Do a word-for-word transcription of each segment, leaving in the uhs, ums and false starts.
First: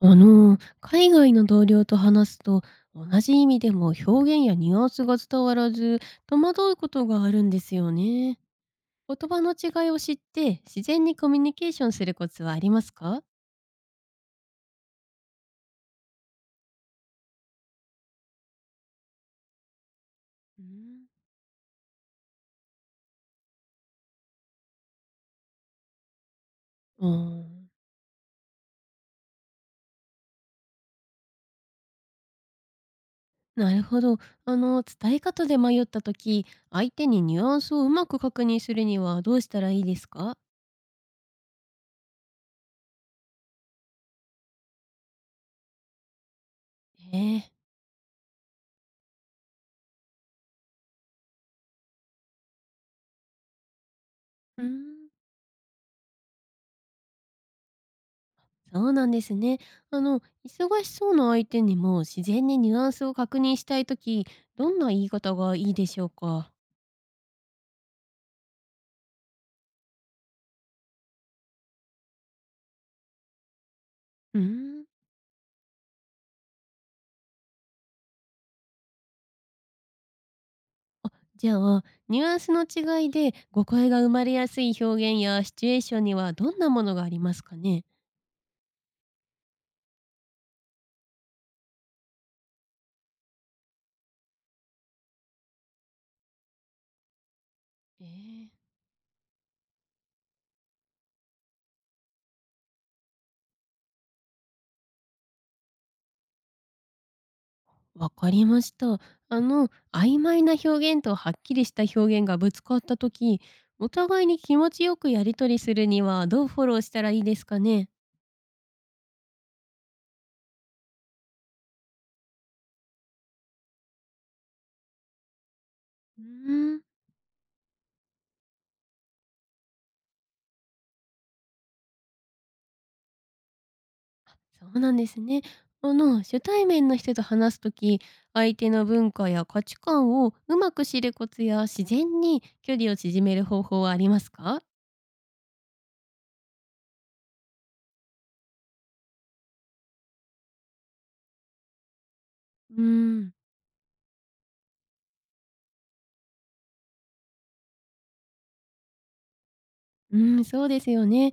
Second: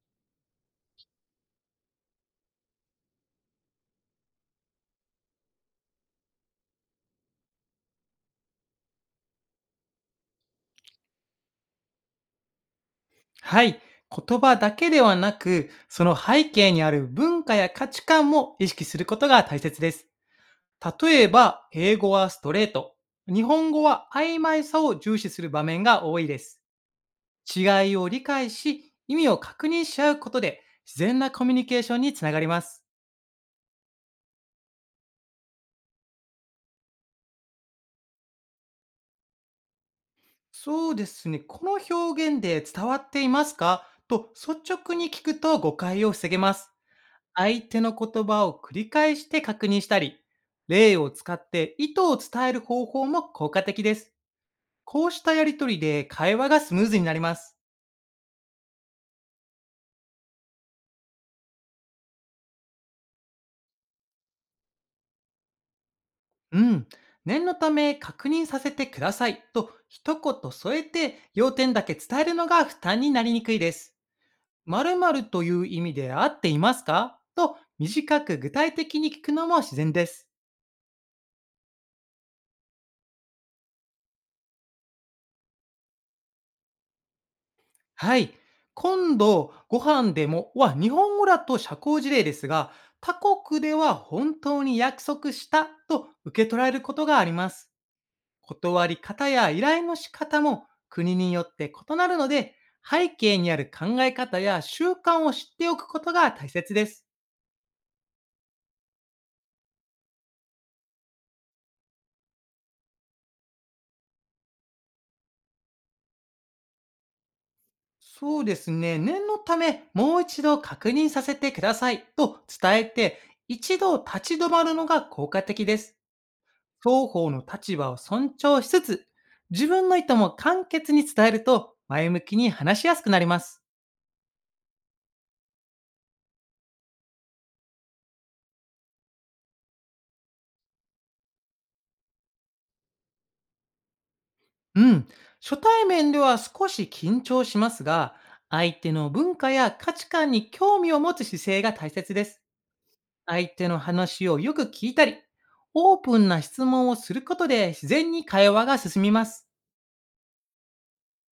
あの、海外の同僚と話すと、同じ意味でも表現やニュアンスが伝わらず、戸惑うことがあるんですよね。言葉の違いを知って、自然にコミュニケーションするコツはありますか？はい。言葉だけではなく、その背景にある文化や価値観も意識することが大切です。うん。例えば、英語はストレート、日本語は曖昧さを重視する場面が多いです。うー違ん。いを理解し、意味を確認し合うことで、自然なコミュニケーションにつながります。なるほど。あの、伝え方で迷った時、相手にニュアンスをうまく確認するにはどうしたらいいですか？そうですね。この表現で伝わっていますかと率直に聞くと誤解を防げます。ええ。相手の言葉を繰り返して確認したり、例を使って意図を伝える方法も効果的です。うーん。こうしたやりとりで会話がスムーズになります。そうなんですね。あの、忙しそうな相手にも自然にニュアンスを確認したいとき、どんな言い方がいいでしょうか？うん。念のため確認させてくださいと一言添えて要点だけ伝えるのが負担になりにくいです。うーん。〇〇という意味で合っていますかと短く具体的に聞くのも自然です。あ、じゃあ、ニュアンスの違いで誤解が生まれやすい表現やシチュエーションにはどんなものがありますかね？はい。今度、ご飯でもは日本語だと社交辞令ですが、他国では本当に約束したと受け取られることがあります。えー。断り方や依頼の仕方も国によって異なるので、背景にある考え方や習慣を知っておくことが大切です。わかりました。あの、曖昧な表現とはっきりした表現がぶつかったとき、お互いに気持ちよくやりとりするにはどうフォローしたらいいですかね？そうですね。念のため、もう一度確認させてくださいと伝えて、一度立ち止まるのが効果的です。うーん。双方の立場を尊重しつつ、自分の意図も簡潔に伝えると前向きに話しやすくなります。そうなんですね。あの、初対面の人と話すとき、相手の文化や価値観をうまく知るコツや自然に距離を縮める方法はありますか？うん。初対面では少し緊張しますが、相手の文化や価値観に興味を持つ姿勢が大切です。うん。相手の話をよく聞いたり、オープンな質問をすることで自然に会話が進みます。うん、そうですよね。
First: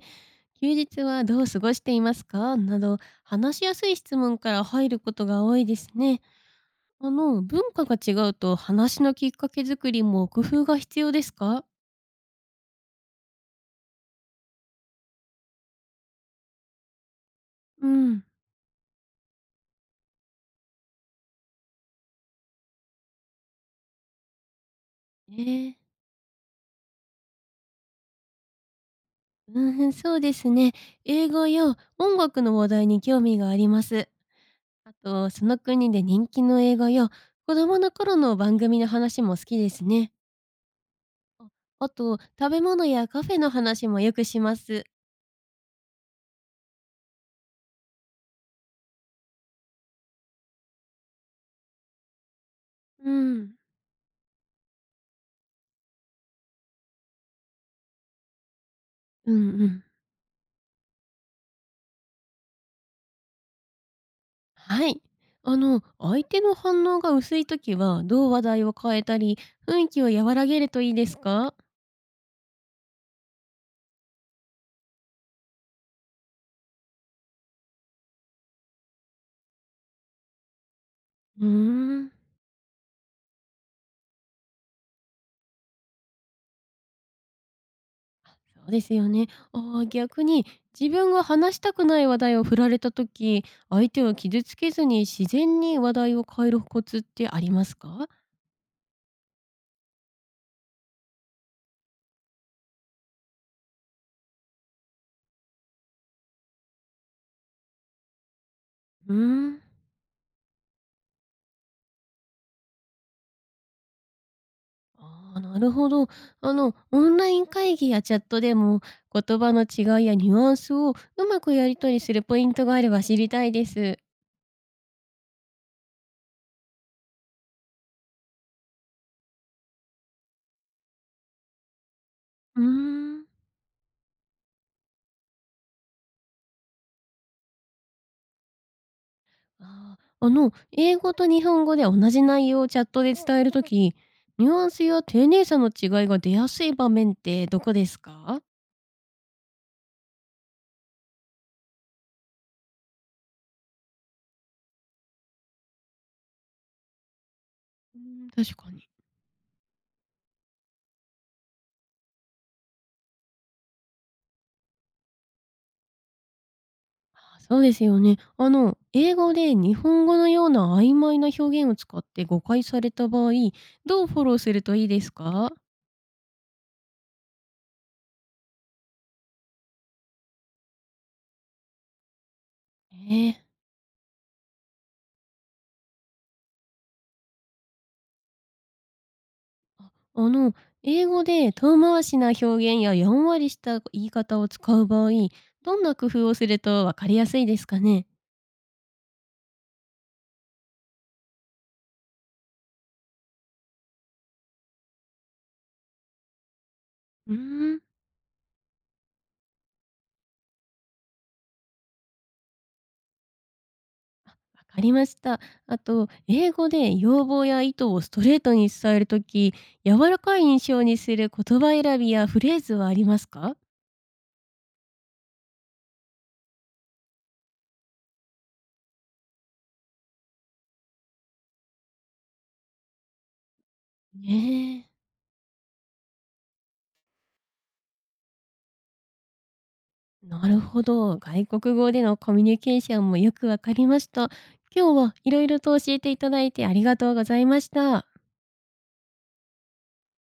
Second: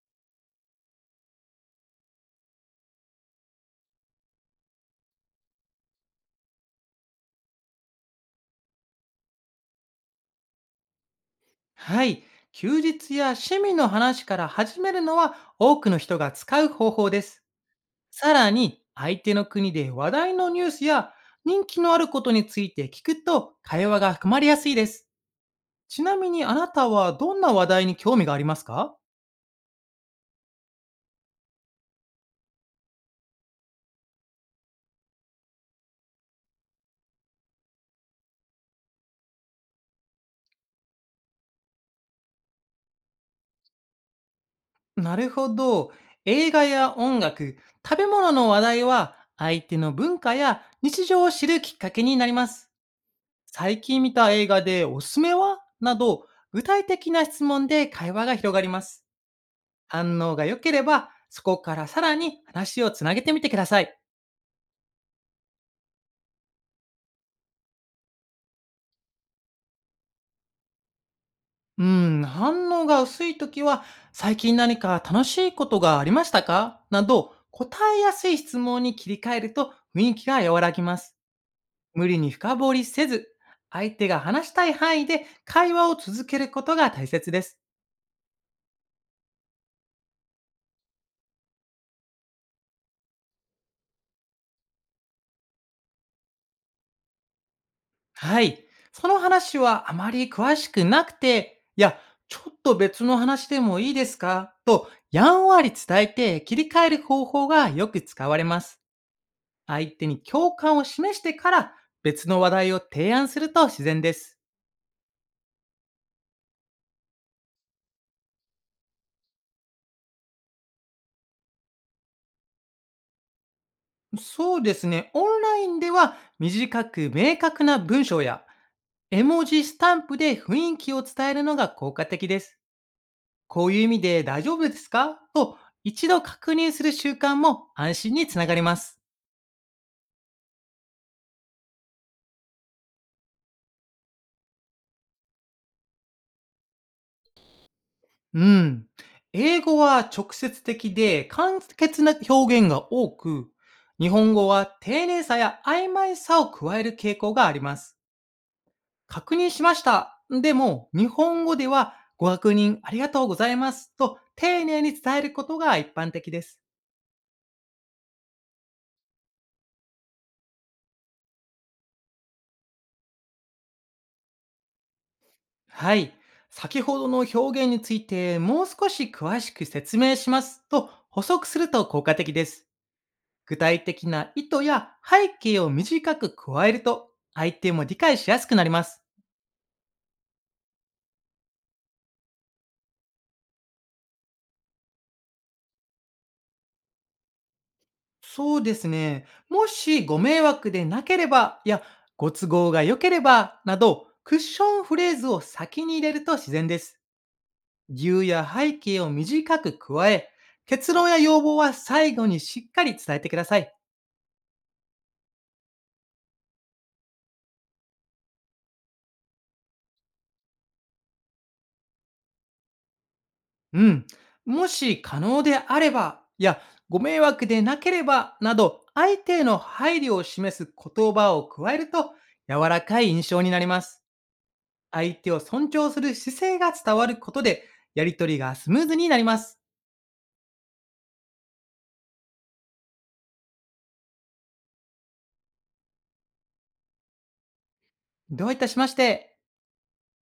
休日はどう過ごしていますかなど、話しやすい質問から入ることが多いですね。あの、文化が違うと話のきっかけ作りも工夫が必要ですか？はい。休日や趣味の話から始めるのは多くの人が使う方法です。うん。さらに、相手の国で話題のニュースや人気のあることについて聞くと会話が含まりやすいです。えー。ちなみにあなたはどんな話題に興味がありますか？うん、そうですね。映画や音楽の話題に興味があります。あと、その国で人気の映画や子供の頃の番組の話も好きですね。あ。あと、食べ物やカフェの話もよくします。なるほど。映画や音楽、食べ物の話題は相手の文化や日常を知るきっかけになります。うん。最近見た映画でおすすめはなど具体的な質問で会話が広がります。うんうん。反応が良ければそこからさらに話をつなげてみてください。はい。あの、相手の反応が薄いときは、どう話題を変えたり、雰囲気を和らげるといいですか？うん、反応が薄いときは、最近何か楽しいことがありましたかなど、答えやすい質問に切り替えると雰囲気が和らぎます。うー無ん。理に深掘りせず、相手が話したい範囲で会話を続けることが大切です。そうですよね。ああ、逆に、自分が話したくない話題を振られたとき、相手を傷つけずに自然に話題を変えるコツってありますか？はい。その話はあまり詳しくなくて、いや、ちょっと別の話でもいいですかと、やんわり伝えて切り替える方法がよく使われます。うーん。相手に共感を示してから別の話題を提案すると自然です。ああ、なるほど。あの、オンライン会議やチャットでも、言葉の違いやニュアンスをうまくやり取りするポイントがあれば知りたいです。そうですね。オンラインでは短く明確な文章や絵文字スタンプで雰囲気を伝えるのが効果的です。うーん。こういう意味で大丈夫ですかと一度確認する習慣も安心につながります。あーあの、英語と日本語で同じ内容をチャットで伝えるとき、ニュアンスや丁寧さの違いが出やすい場面ってどこですか？うん。英語は直接的で簡潔な表現が多く、日本語は丁寧さや曖昧さを加える傾向があります。うーん、確かに。確認しました。でも、日本語ではご確認ありがとうございますと丁寧に伝えることが一般的です。あ、そうですよね。あの、英語で日本語のような曖昧な表現を使って誤解された場合、どうフォローするといいですか？はい。先ほどの表現についてもう少し詳しく説明しますと補足すると効果的です。ええ。具体的な意図や背景を短く加えると相手も理解しやすくなります。あ、あの、英語で遠回しな表現ややんわりした言い方を使う場合、どんな工夫をするとわかりやすいですかね？そうですね。もしご迷惑でなければやご都合が良ければなどクッションフレーズを先に入れると自然です。うーん。理由や背景を短く加え、結論や要望は最後にしっかり伝えてください。わかりました。あと、英語で要望や意図をストレートに伝えるとき、柔らかい印象にする言葉選びやフレーズはありますか？うん。もし可能であれば、いや、ご迷惑でなければ、など、相手への配慮を示す言葉を加えると、柔らかい印象になります。ね。相手を尊重する姿勢が伝わることで、やりとりがスムーズになります。え、なるほど。外国語でのコミュニケーションもよくわかりました。今日は色々と教えていただいてありがとうございました。どういたしまして。